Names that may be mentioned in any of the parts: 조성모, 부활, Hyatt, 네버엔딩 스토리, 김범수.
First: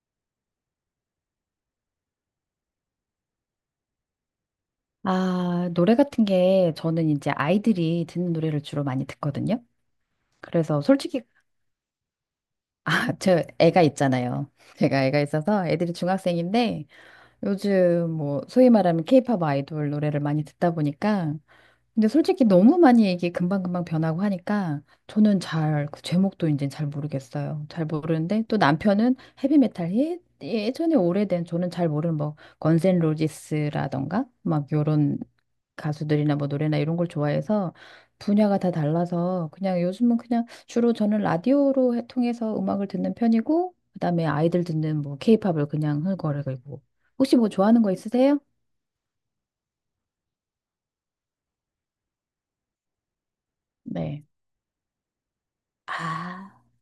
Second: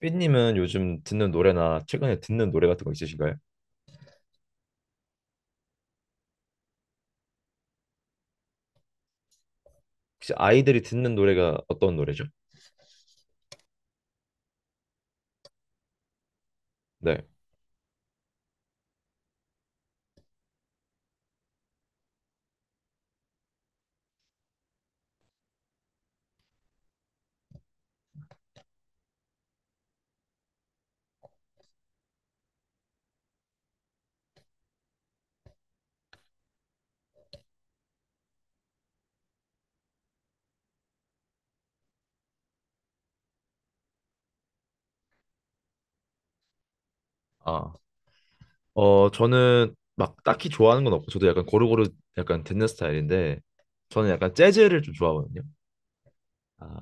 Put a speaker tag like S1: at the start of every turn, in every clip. S1: 삐님은 요즘 듣는 노래나 최근에 듣는 노래 같은 거 있으신가요?
S2: 아, 노래 같은 게 저는 이제 아이들이 듣는 노래를 주로 많이 듣거든요.
S1: 혹시 아이들이
S2: 그래서
S1: 듣는
S2: 솔직히,
S1: 노래가 어떤 노래죠?
S2: 아, 저 애가 있잖아요. 제가 애가 있어서 애들이 중학생인데
S1: 네.
S2: 요즘 뭐 소위 말하면 케이팝 아이돌 노래를 많이 듣다 보니까 근데 솔직히 너무 많이 이게 금방금방 변하고 하니까 저는 잘, 그 제목도 이제 잘 모르겠어요. 잘 모르는데 또 남편은 헤비메탈 예, 예전에 오래된 저는 잘 모르는 뭐 건센 로지스라던가 막 요런 가수들이나 뭐 노래나 이런 걸 좋아해서 분야가 다 달라서 그냥 요즘은 그냥 주로 저는 라디오로 통해서 음악을 듣는 편이고 그다음에 아이들 듣는 뭐 케이팝을 그냥 흥얼거리고 혹시 뭐
S1: 아,
S2: 좋아하는 거 있으세요?
S1: 저는 막 딱히 좋아하는 건 없고, 저도 약간 고루고루 약간 듣는 스타일인데, 저는
S2: 네.
S1: 약간 재즈를 좀 좋아하거든요.
S2: 아,
S1: 아,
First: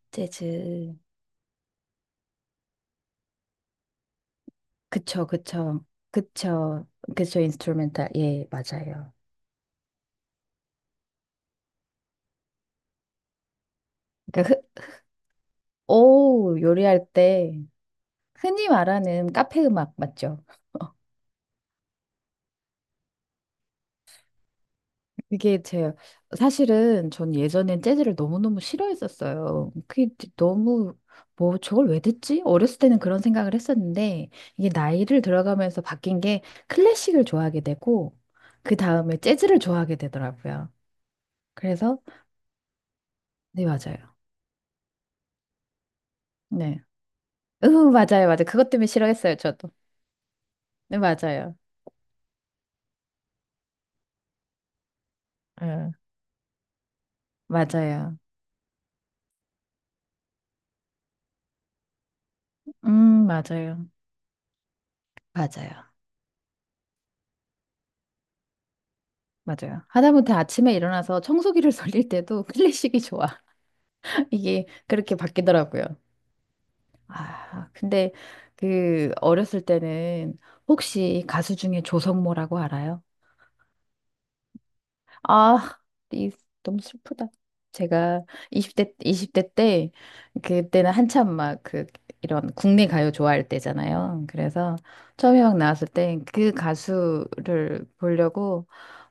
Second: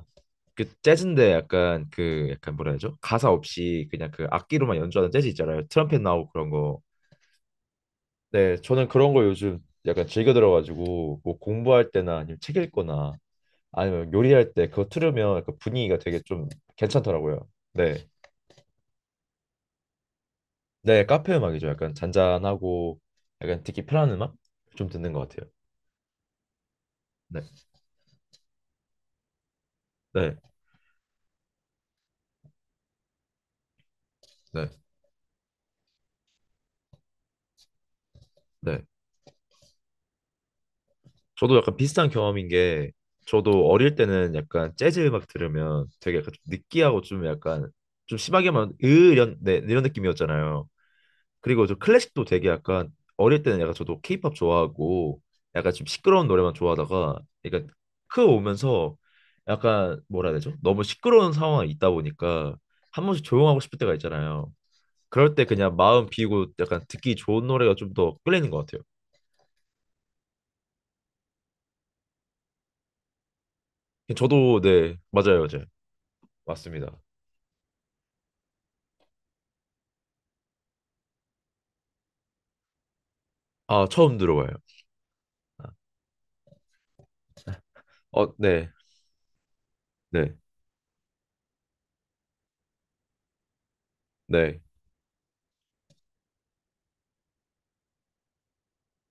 S1: 그
S2: 재즈.
S1: 재즈인데 약간 그 약간 뭐라 해야죠? 가사 없이 그냥 그 악기로만 연주하는
S2: 그쵸,
S1: 재즈 있잖아요.
S2: 그쵸,
S1: 트럼펫 나오고 그런 거.
S2: 그쵸, 그쵸, 인스트루멘탈. 예,
S1: 네, 저는 그런
S2: 맞아요.
S1: 거 요즘 약간 즐겨 들어가지고, 뭐 공부할 때나 아니면 책 읽거나 아니면 요리할
S2: 그러니까 흔,
S1: 때 그거 틀으면 그 분위기가 되게 좀
S2: 오, 요리할
S1: 괜찮더라고요.
S2: 때
S1: 네.
S2: 흔히 말하는 카페 음악 맞죠?
S1: 네, 카페 음악이죠. 약간 잔잔하고 약간 듣기 편한 음악 좀 듣는 것 같아요.
S2: 그게 제 사실은 전
S1: 네.
S2: 예전엔 재즈를 너무너무 싫어했었어요. 그게
S1: 네.
S2: 너무 뭐 저걸 왜 듣지? 어렸을 때는 그런 생각을 했었는데 이게
S1: 네.
S2: 나이를 들어가면서 바뀐 게 클래식을 좋아하게 되고 그
S1: 네.
S2: 다음에 재즈를 좋아하게 되더라고요.
S1: 저도 약간
S2: 그래서
S1: 비슷한 경험인 게
S2: 네,
S1: 저도 어릴
S2: 맞아요.
S1: 때는 약간 재즈 음악 들으면 되게 약간 좀
S2: 네.
S1: 느끼하고 좀
S2: 으,
S1: 약간 좀
S2: 맞아요, 맞아요.
S1: 심하게만
S2: 그것
S1: 으
S2: 때문에
S1: 이런
S2: 싫어했어요,
S1: 네,
S2: 저도.
S1: 이런 느낌이었잖아요.
S2: 네, 맞아요.
S1: 그리고 저 클래식도 되게 약간 어릴 때는 약간 저도 케이팝 좋아하고 약간 좀
S2: 예,
S1: 시끄러운 노래만 좋아하다가 그러니까
S2: 맞아요.
S1: 크 오면서 약간 뭐라 해야 되죠? 너무 시끄러운 상황이 있다 보니까 한 번씩 조용하고 싶을
S2: 맞아요.
S1: 때가 있잖아요. 그럴 때 그냥
S2: 맞아요.
S1: 마음 비우고 약간 듣기 좋은 노래가 좀 더 끌리는 것 같아요.
S2: 맞아요. 하다못해 아침에 일어나서 청소기를 돌릴 때도 클래식이 좋아.
S1: 저도
S2: 이게
S1: 네
S2: 그렇게
S1: 맞아요, 맞아요.
S2: 바뀌더라고요.
S1: 맞습니다.
S2: 아, 근데 그 어렸을 때는 혹시 가수 중에 조성모라고 알아요?
S1: 아 처음 들어봐요. 아,
S2: 아, 이, 너무 슬프다. 제가
S1: 어, 네,
S2: 20대, 이십 대 때,
S1: 네,
S2: 그때는 한참 막 그, 이런 국내 가요 좋아할 때잖아요.
S1: 네.
S2: 그래서 처음에 막 나왔을 때 그 가수를 보려고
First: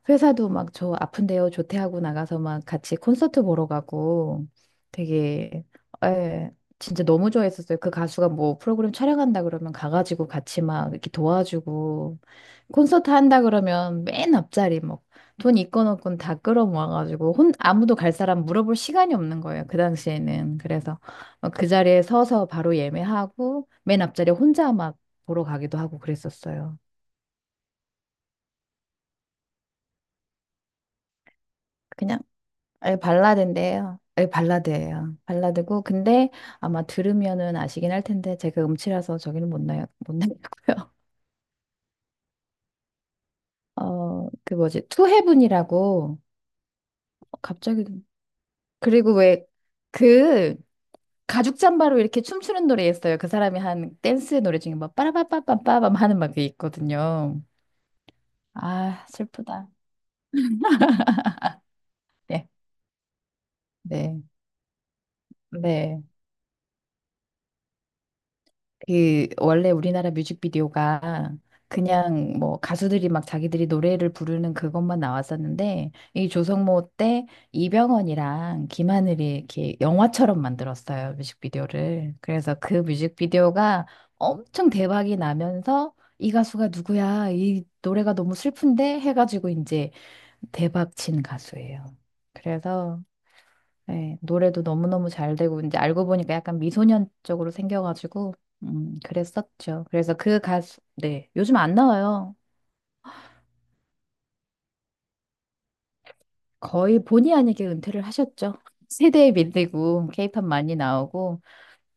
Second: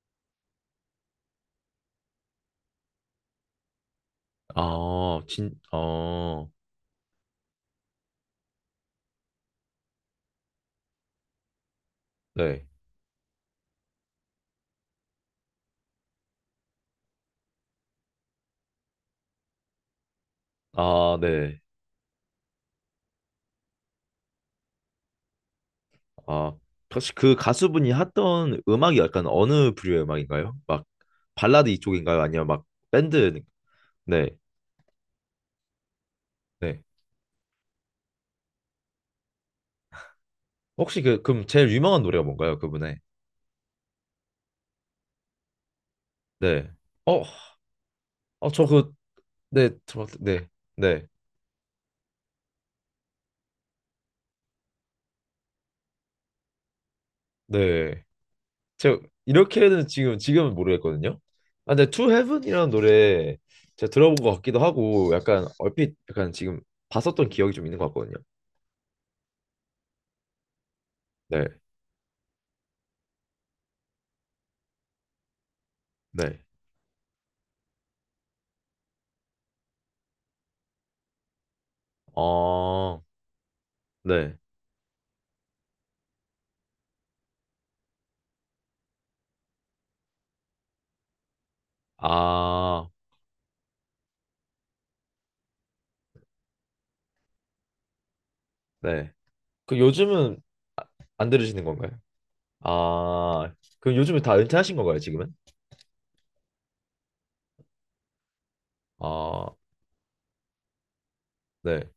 S2: 회사도 막 저 아픈데요, 조퇴하고 나가서 막 같이 콘서트 보러 가고
S1: 아,
S2: 되게,
S1: 어,
S2: 예, 진짜 너무 좋아했었어요. 그 가수가 뭐 프로그램 촬영한다 그러면 가가지고 같이 막 이렇게 도와주고
S1: 네.
S2: 콘서트 한다 그러면 맨 앞자리 뭐 돈 있건 없건 다 끌어모아가지고 혼 아무도 갈 사람 물어볼 시간이 없는 거예요. 그 당시에는. 그래서
S1: 아,
S2: 어,
S1: 네.
S2: 그 자리에 서서 바로 예매하고 맨 앞자리에 혼자 막 보러 가기도 하고
S1: 아,
S2: 그랬었어요.
S1: 혹시 그 가수분이 했던 음악이 약간 어느 부류의 음악인가요? 막 발라드
S2: 그냥
S1: 이쪽인가요? 아니면 막
S2: 아예
S1: 밴드?
S2: 발라드인데요.
S1: 네,
S2: 아예 발라드예요. 발라드고 근데
S1: 네.
S2: 아마 들으면은 아시긴 할 텐데 제가 음치라서 저기는 못 나요. 못 나고요.
S1: 혹시 그럼 제일 유명한 노래가 뭔가요? 그분의?
S2: 어, 그 뭐지? 투헤븐이라고
S1: 네. 어,
S2: 갑자기
S1: 어, 저 그,
S2: 그리고 왜
S1: 네, 네,
S2: 그
S1: 네,
S2: 가죽 잠바로 이렇게 춤추는 노래였어요. 그 사람이 한 댄스 노래 중에 막 빠라바빠빠빠밤 하는 막게 있거든요.
S1: 네. 제가
S2: 아, 슬프다.
S1: 이렇게는 지금은 모르겠거든요. 아, 근데 To
S2: 네,
S1: Heaven이라는 노래 제가 들어본
S2: 네,
S1: 것 같기도 하고 약간 얼핏
S2: 네.
S1: 약간 지금 봤었던 기억이 좀 있는 것 같거든요.
S2: 그 원래 우리나라 뮤직비디오가
S1: 네,
S2: 그냥 뭐 가수들이 막 자기들이 노래를 부르는 그것만 나왔었는데 이
S1: 네.
S2: 조성모 때 이병헌이랑 김하늘이 이렇게 영화처럼 만들었어요 뮤직비디오를. 그래서 그
S1: 어,
S2: 뮤직비디오가
S1: 네.
S2: 엄청 대박이 나면서 이 가수가 누구야? 이 노래가 너무 슬픈데 해가지고 이제 대박 친 가수예요.
S1: 아,
S2: 그래서 네, 노래도 너무너무 잘 되고, 이제 알고 보니까 약간 미소년 쪽으로 생겨가지고,
S1: 네. 그
S2: 그랬었죠. 그래서
S1: 요즘은
S2: 그 가수,
S1: 아-
S2: 네,
S1: 안
S2: 요즘
S1: 들으시는
S2: 안
S1: 건가요?
S2: 나와요.
S1: 아, 그럼 요즘에 다 은퇴하신 건가요, 지금은?
S2: 거의 본의 아니게 은퇴를 하셨죠. 세대에
S1: 아,
S2: 밀리고, 케이팝 많이 나오고,
S1: 네.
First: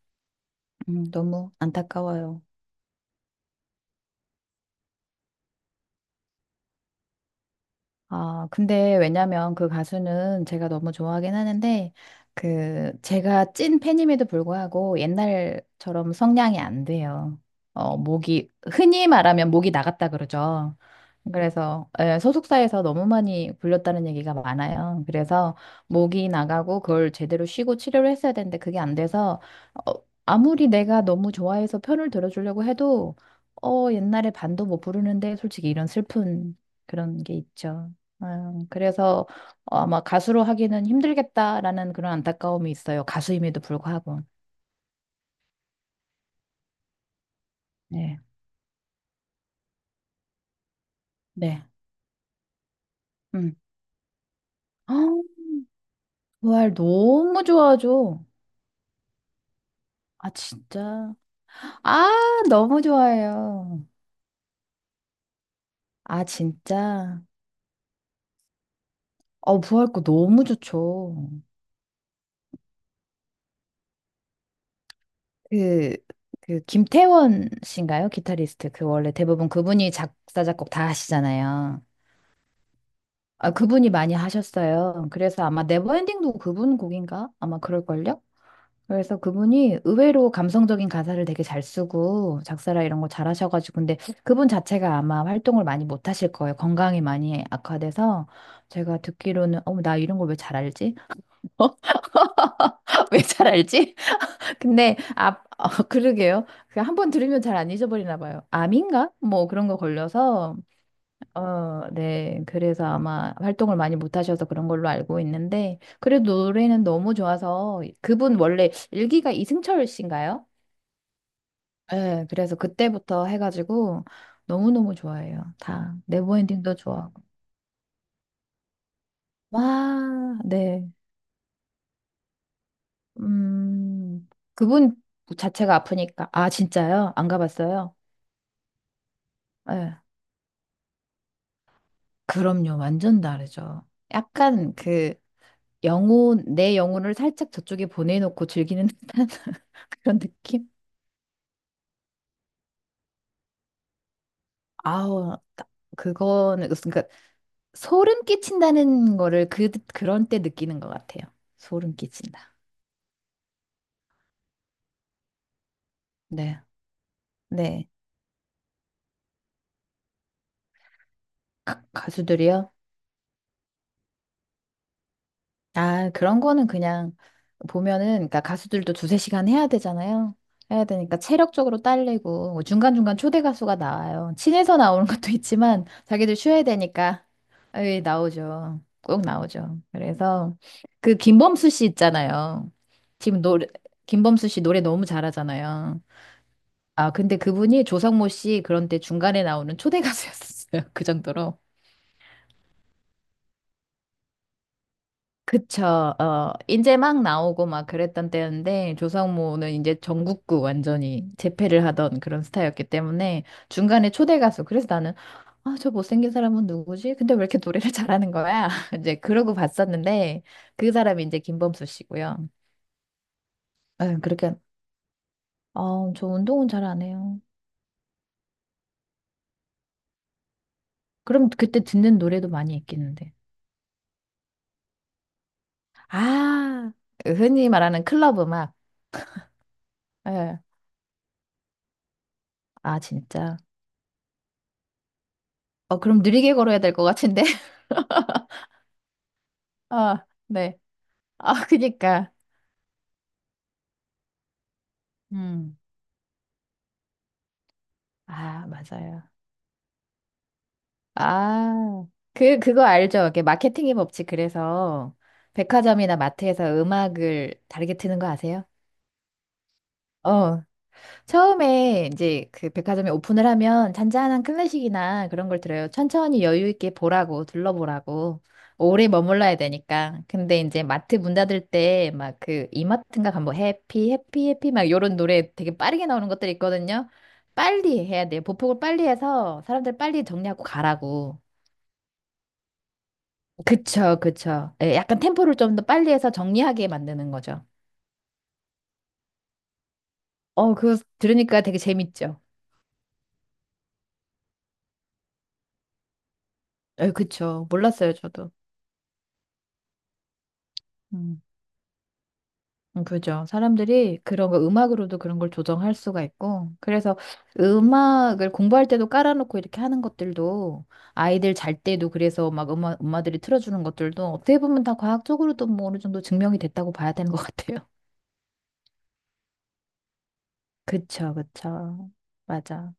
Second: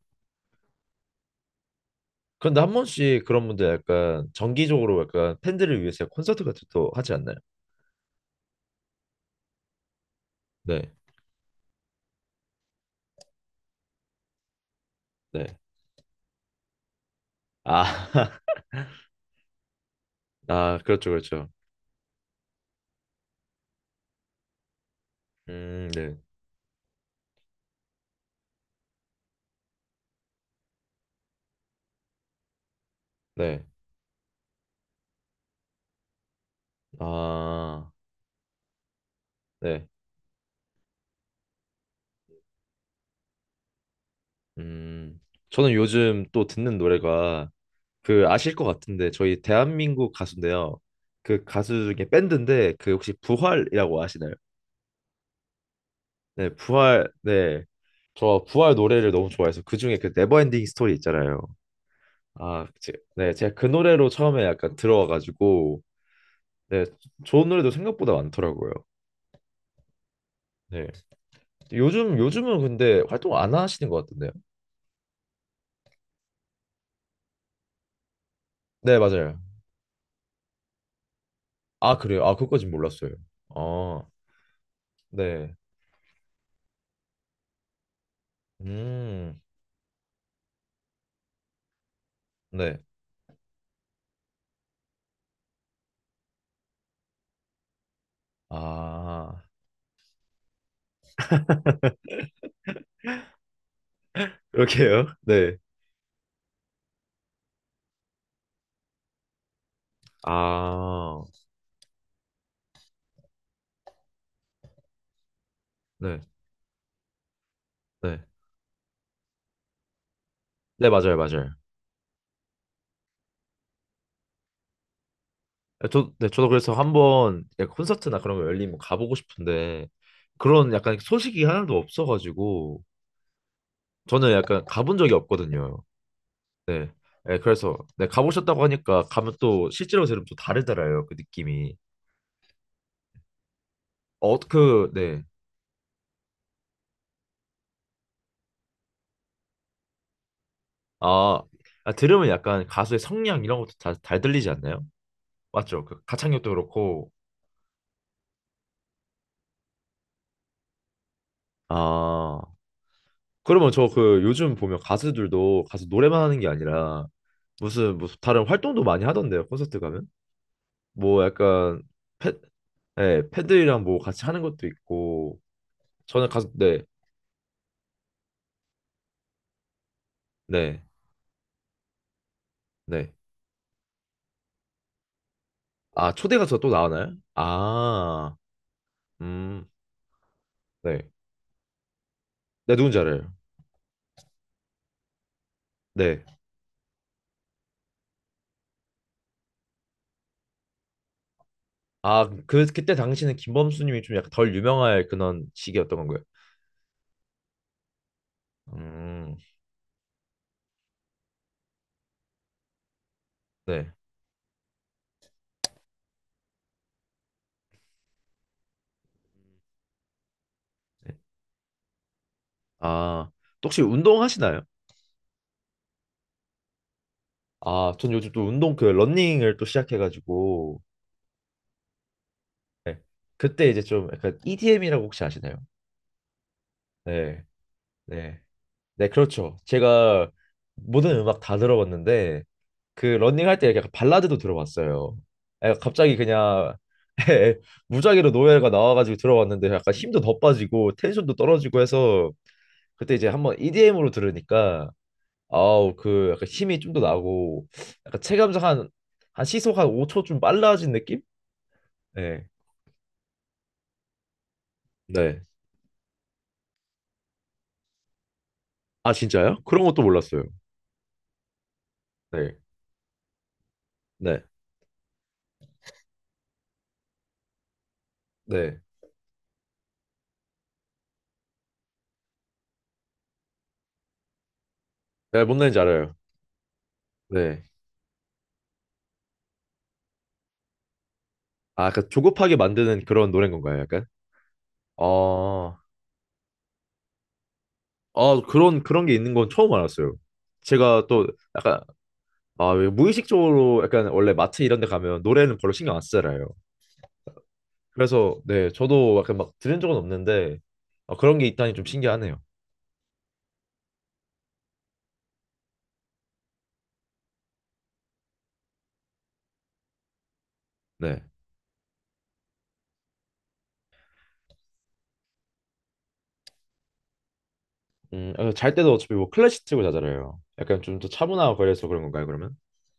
S2: 너무 안타까워요.
S1: 그런데 한 번씩 그런 분들 약간 정기적으로 약간 팬들을 위해서 콘서트 같은 것도 하지 않나요?
S2: 아, 근데 왜냐면 그 가수는 제가 너무
S1: 네,
S2: 좋아하긴 하는데, 그, 제가 찐 팬임에도 불구하고
S1: 네.
S2: 옛날처럼 성량이 안 돼요. 어,
S1: 아,
S2: 목이, 흔히 말하면 목이 나갔다 그러죠.
S1: 아, 그렇죠, 그렇죠.
S2: 그래서 예, 소속사에서 너무 많이 불렸다는 얘기가 많아요. 그래서
S1: 네,
S2: 목이 나가고 그걸 제대로 쉬고 치료를 했어야 되는데 그게 안 돼서 어, 아무리 내가 너무 좋아해서 편을 들어주려고 해도
S1: 네.
S2: 어, 옛날에 반도 못 부르는데 솔직히 이런 슬픈 그런 게
S1: 아,
S2: 있죠. 그래서 어,
S1: 네.
S2: 아마 가수로 하기는 힘들겠다라는 그런 안타까움이 있어요. 가수임에도 불구하고.
S1: 음, 저는 요즘 또 듣는 노래가
S2: 네.
S1: 그 아실 것 같은데 저희 대한민국 가수인데요. 그
S2: 네.
S1: 가수 중에 밴드인데 그 혹시
S2: 음.
S1: 부활이라고 아시나요?
S2: 어,
S1: 네,
S2: 부활
S1: 부활,
S2: 너무
S1: 네.
S2: 좋아하죠.
S1: 저 부활 노래를 너무 좋아해서 그중에 그
S2: 아,
S1: 네버엔딩 스토리
S2: 진짜.
S1: 있잖아요.
S2: 아,
S1: 아,
S2: 너무
S1: 네, 제가 그
S2: 좋아해요.
S1: 노래로 처음에 약간 들어와가지고
S2: 아,
S1: 네,
S2: 진짜.
S1: 좋은 노래도 생각보다 많더라고요.
S2: 어, 부활 거 너무
S1: 네.
S2: 좋죠.
S1: 요즘은 근데 활동 안 하시는 것 같은데요?
S2: 그, 그, 김태원 씨인가요? 기타리스트. 그
S1: 네,
S2: 원래
S1: 맞아요.
S2: 대부분 그분이 작사, 작곡 다 하시잖아요.
S1: 아, 그래요? 아, 그것까진 몰랐어요.
S2: 아, 그분이
S1: 아,
S2: 많이 하셨어요. 그래서
S1: 네.
S2: 아마 네버엔딩도 그분 곡인가? 아마 그럴걸요? 그래서
S1: 음,
S2: 그분이 의외로 감성적인 가사를 되게 잘 쓰고
S1: 네.
S2: 작사라 이런 거 잘하셔가지고 근데 그분 자체가 아마 활동을 많이 못 하실 거예요. 건강이 많이 악화돼서 제가
S1: 아,
S2: 듣기로는 어머 나 이런 걸 왜 잘 알지? 왜 잘 알지? 근데
S1: 이렇게요?
S2: 아
S1: 네.
S2: 어, 그러게요. 그 한 번 들으면 잘 안 잊어버리나 봐요. 암인가? 뭐 그런 거 걸려서
S1: 아,
S2: 어, 네. 그래서 아마 활동을 많이 못 하셔서 그런 걸로 알고 있는데
S1: 네,
S2: 그래도 노래는 너무 좋아서
S1: 네.
S2: 그분 원래 일기가 이승철 씨인가요?
S1: 네, 맞아요, 맞아요.
S2: 네, 그래서 그때부터 해가지고 너무너무 좋아해요.
S1: 아,
S2: 다
S1: 네, 저도 그래서
S2: 네버엔딩도 좋아하고.
S1: 한번 약간 콘서트나 그런 거 열리면 가보고 싶은데
S2: 와,
S1: 그런
S2: 네.
S1: 약간 소식이 하나도 없어가지고
S2: 음,
S1: 저는 약간
S2: 그분
S1: 가본 적이
S2: 자체가
S1: 없거든요.
S2: 아프니까. 아,
S1: 네,
S2: 진짜요? 안
S1: 네, 그래서
S2: 가봤어요?
S1: 네, 가보셨다고 하니까 가면 또
S2: 네.
S1: 실제로 들으면 또 다르더라고요. 그 느낌이.
S2: 그럼요. 완전 다르죠.
S1: 어,
S2: 약간
S1: 그,
S2: 그
S1: 네.
S2: 영혼, 내 영혼을 살짝 저쪽에 보내놓고 즐기는 듯한 그런 느낌?
S1: 아, 아, 들으면 약간 가수의 성량 이런 것도 다, 잘 들리지 않나요?
S2: 아우, 딱
S1: 맞죠? 그 가창력도
S2: 그거는, 그러니까
S1: 그렇고.
S2: 소름 끼친다는 거를 그, 그런 때 느끼는 것 같아요. 소름
S1: 아,
S2: 끼친다.
S1: 그러면 저 그 요즘 보면 가수들도 가수 노래만 하는 게
S2: 네.
S1: 아니라
S2: 네.
S1: 무슨 무슨 다른 활동도 많이 하던데요. 콘서트 가면? 뭐 약간
S2: 가-
S1: 패,
S2: 가수들이요?
S1: 네, 패들이랑 뭐 같이 하는 것도 있고
S2: 아,
S1: 저는
S2: 그런
S1: 가서
S2: 거는
S1: 네,
S2: 그냥 보면은, 그러니까 가수들도 두세 시간 해야 되잖아요.
S1: 네,
S2: 해야 되니까 체력적으로 딸리고, 뭐
S1: 네.
S2: 중간중간 초대 가수가 나와요. 친해서 나오는 것도 있지만,
S1: 아
S2: 자기들
S1: 초대 가서
S2: 쉬어야
S1: 또 나오나요?
S2: 되니까, 에
S1: 아,
S2: 나오죠. 꼭
S1: 음,
S2: 나오죠. 그래서,
S1: 네.
S2: 그 김범수 씨 있잖아요.
S1: 네 누군지 알아요.
S2: 지금 노래, 김범수 씨 노래 너무 잘하잖아요.
S1: 네.
S2: 아, 근데 그분이 조성모 씨 그런데 중간에 나오는 초대 가수였어요. 그 정도로.
S1: 아 그 그때 당시는 김범수님이 좀 약간 덜 유명할 그런
S2: 그쵸.
S1: 시기였던 건가요?
S2: 어, 이제 막 나오고 막 그랬던 때였는데,
S1: 음,
S2: 조성모는 이제 전국구 완전히 재패를 하던 그런 스타였기 때문에,
S1: 네.
S2: 중간에 초대 가수. 그래서 나는, 아, 저 못생긴 사람은 누구지? 근데 왜 이렇게 노래를 잘하는 거야? 이제 그러고 봤었는데, 그
S1: 네.
S2: 사람이 이제 김범수 씨고요.
S1: 아 또 혹시
S2: 에, 그렇게,
S1: 운동하시나요?
S2: 어, 저 운동은 잘 안 해요.
S1: 아 전 요즘 또 운동 그 러닝을 또 시작해가지고
S2: 그럼 그때 듣는 노래도 많이
S1: 네.
S2: 있겠는데.
S1: 그때 이제 좀 약간 EDM이라고 혹시 아시나요?
S2: 아, 그
S1: 네,
S2: 흔히 말하는
S1: 네.
S2: 클럽 음악.
S1: 네, 그렇죠. 제가
S2: 예.
S1: 모든 음악 다 들어봤는데
S2: 아,
S1: 그
S2: 진짜.
S1: 러닝할 때 약간 발라드도 들어봤어요. 아,
S2: 어,
S1: 갑자기
S2: 그럼 느리게
S1: 그냥
S2: 걸어야 될 것 같은데.
S1: 무작위로 노래가 나와가지고 들어봤는데 약간 힘도
S2: 아,
S1: 더
S2: 네.
S1: 빠지고 텐션도
S2: 아,
S1: 떨어지고 해서
S2: 그니까.
S1: 그때 이제 한번 EDM으로 들으니까
S2: 음.
S1: 아우 그 약간 힘이 좀 더 나고 약간 체감상
S2: 아,
S1: 한,
S2: 맞아요.
S1: 한 시속 한 5초 좀 빨라진 느낌?
S2: 아,
S1: 네.
S2: 그거 알죠? 이게 마케팅의 법칙. 그래서
S1: 네.
S2: 백화점이나 마트에서 음악을 다르게 트는 거 아세요?
S1: 아 진짜요? 그런 것도 몰랐어요.
S2: 어, 처음에 이제
S1: 네.
S2: 그 백화점에 오픈을 하면
S1: 네.
S2: 잔잔한 클래식이나 그런 걸 들어요. 천천히 여유 있게 보라고, 둘러보라고.
S1: 네.
S2: 오래 머물러야 되니까. 근데 이제 마트 문 닫을 때 막 그 이마트인가 가면 뭐 해피, 해피, 해피 막 요런
S1: 네,
S2: 노래
S1: 뭔
S2: 되게
S1: 말인지
S2: 빠르게
S1: 알아요.
S2: 나오는 것들이 있거든요.
S1: 네.
S2: 빨리 해야 돼요. 보폭을 빨리 해서 사람들 빨리 정리하고 가라고.
S1: 아, 그 조급하게 만드는 그런 노래인 건가요, 약간?
S2: 그쵸, 그쵸. 예, 약간 템포를 좀
S1: 아,
S2: 더 빨리 해서 정리하게 만드는 거죠.
S1: 아 그런 게 있는 건 처음 알았어요.
S2: 어, 그거
S1: 제가 또
S2: 들으니까 되게
S1: 약간
S2: 재밌죠.
S1: 아, 왜 무의식적으로 약간 원래 마트 이런 데 가면 노래는 별로 신경 안 쓰잖아요.
S2: 예, 그쵸. 몰랐어요,
S1: 그래서
S2: 저도.
S1: 네, 저도 약간 막 들은 적은 없는데 아, 그런 게 있다니 좀 신기하네요.
S2: 그죠. 사람들이 그런 거 음악으로도 그런 걸 조정할 수가 있고, 그래서 음악을 공부할 때도 깔아놓고 이렇게 하는 것들도
S1: 네.
S2: 아이들 잘 때도 그래서 막 엄마들이 틀어주는 것들도 어떻게 보면 다 과학적으로도 뭐 어느 정도 증명이 됐다고 봐야 되는 것 같아요.
S1: 아, 잘 때도 어차피 뭐 클래식 틀고 자잖아요. 약간 좀 더
S2: 그쵸,
S1: 차분하고 그래서 그런
S2: 그쵸.
S1: 건가요, 그러면?
S2: 맞아.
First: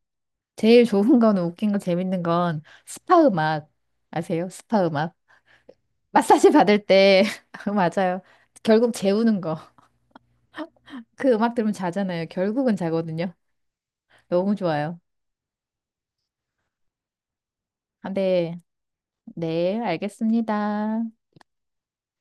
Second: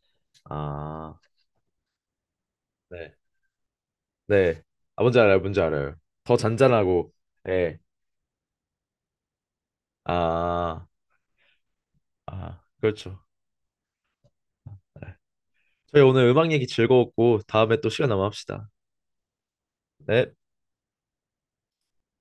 S2: 제일
S1: 아,
S2: 좋은 건 웃긴 건 재밌는 건
S1: 네.
S2: 스파 음악 아세요?
S1: 네.
S2: 스파
S1: 아,
S2: 음악.
S1: 뭔지 알아요, 뭔지 알아요. 더
S2: 마사지 받을
S1: 잔잔하고,
S2: 때
S1: 예.
S2: 맞아요. 결국 재우는 거.
S1: 아,
S2: 그 음악 들으면 자잖아요.
S1: 아,
S2: 결국은
S1: 그렇죠.
S2: 자거든요. 너무 좋아요.
S1: 네. 저희 오늘 음악 얘기 즐거웠고 다음에 또 시간
S2: 아,
S1: 남아
S2: 네.
S1: 합시다.
S2: 네,
S1: 네.
S2: 알겠습니다.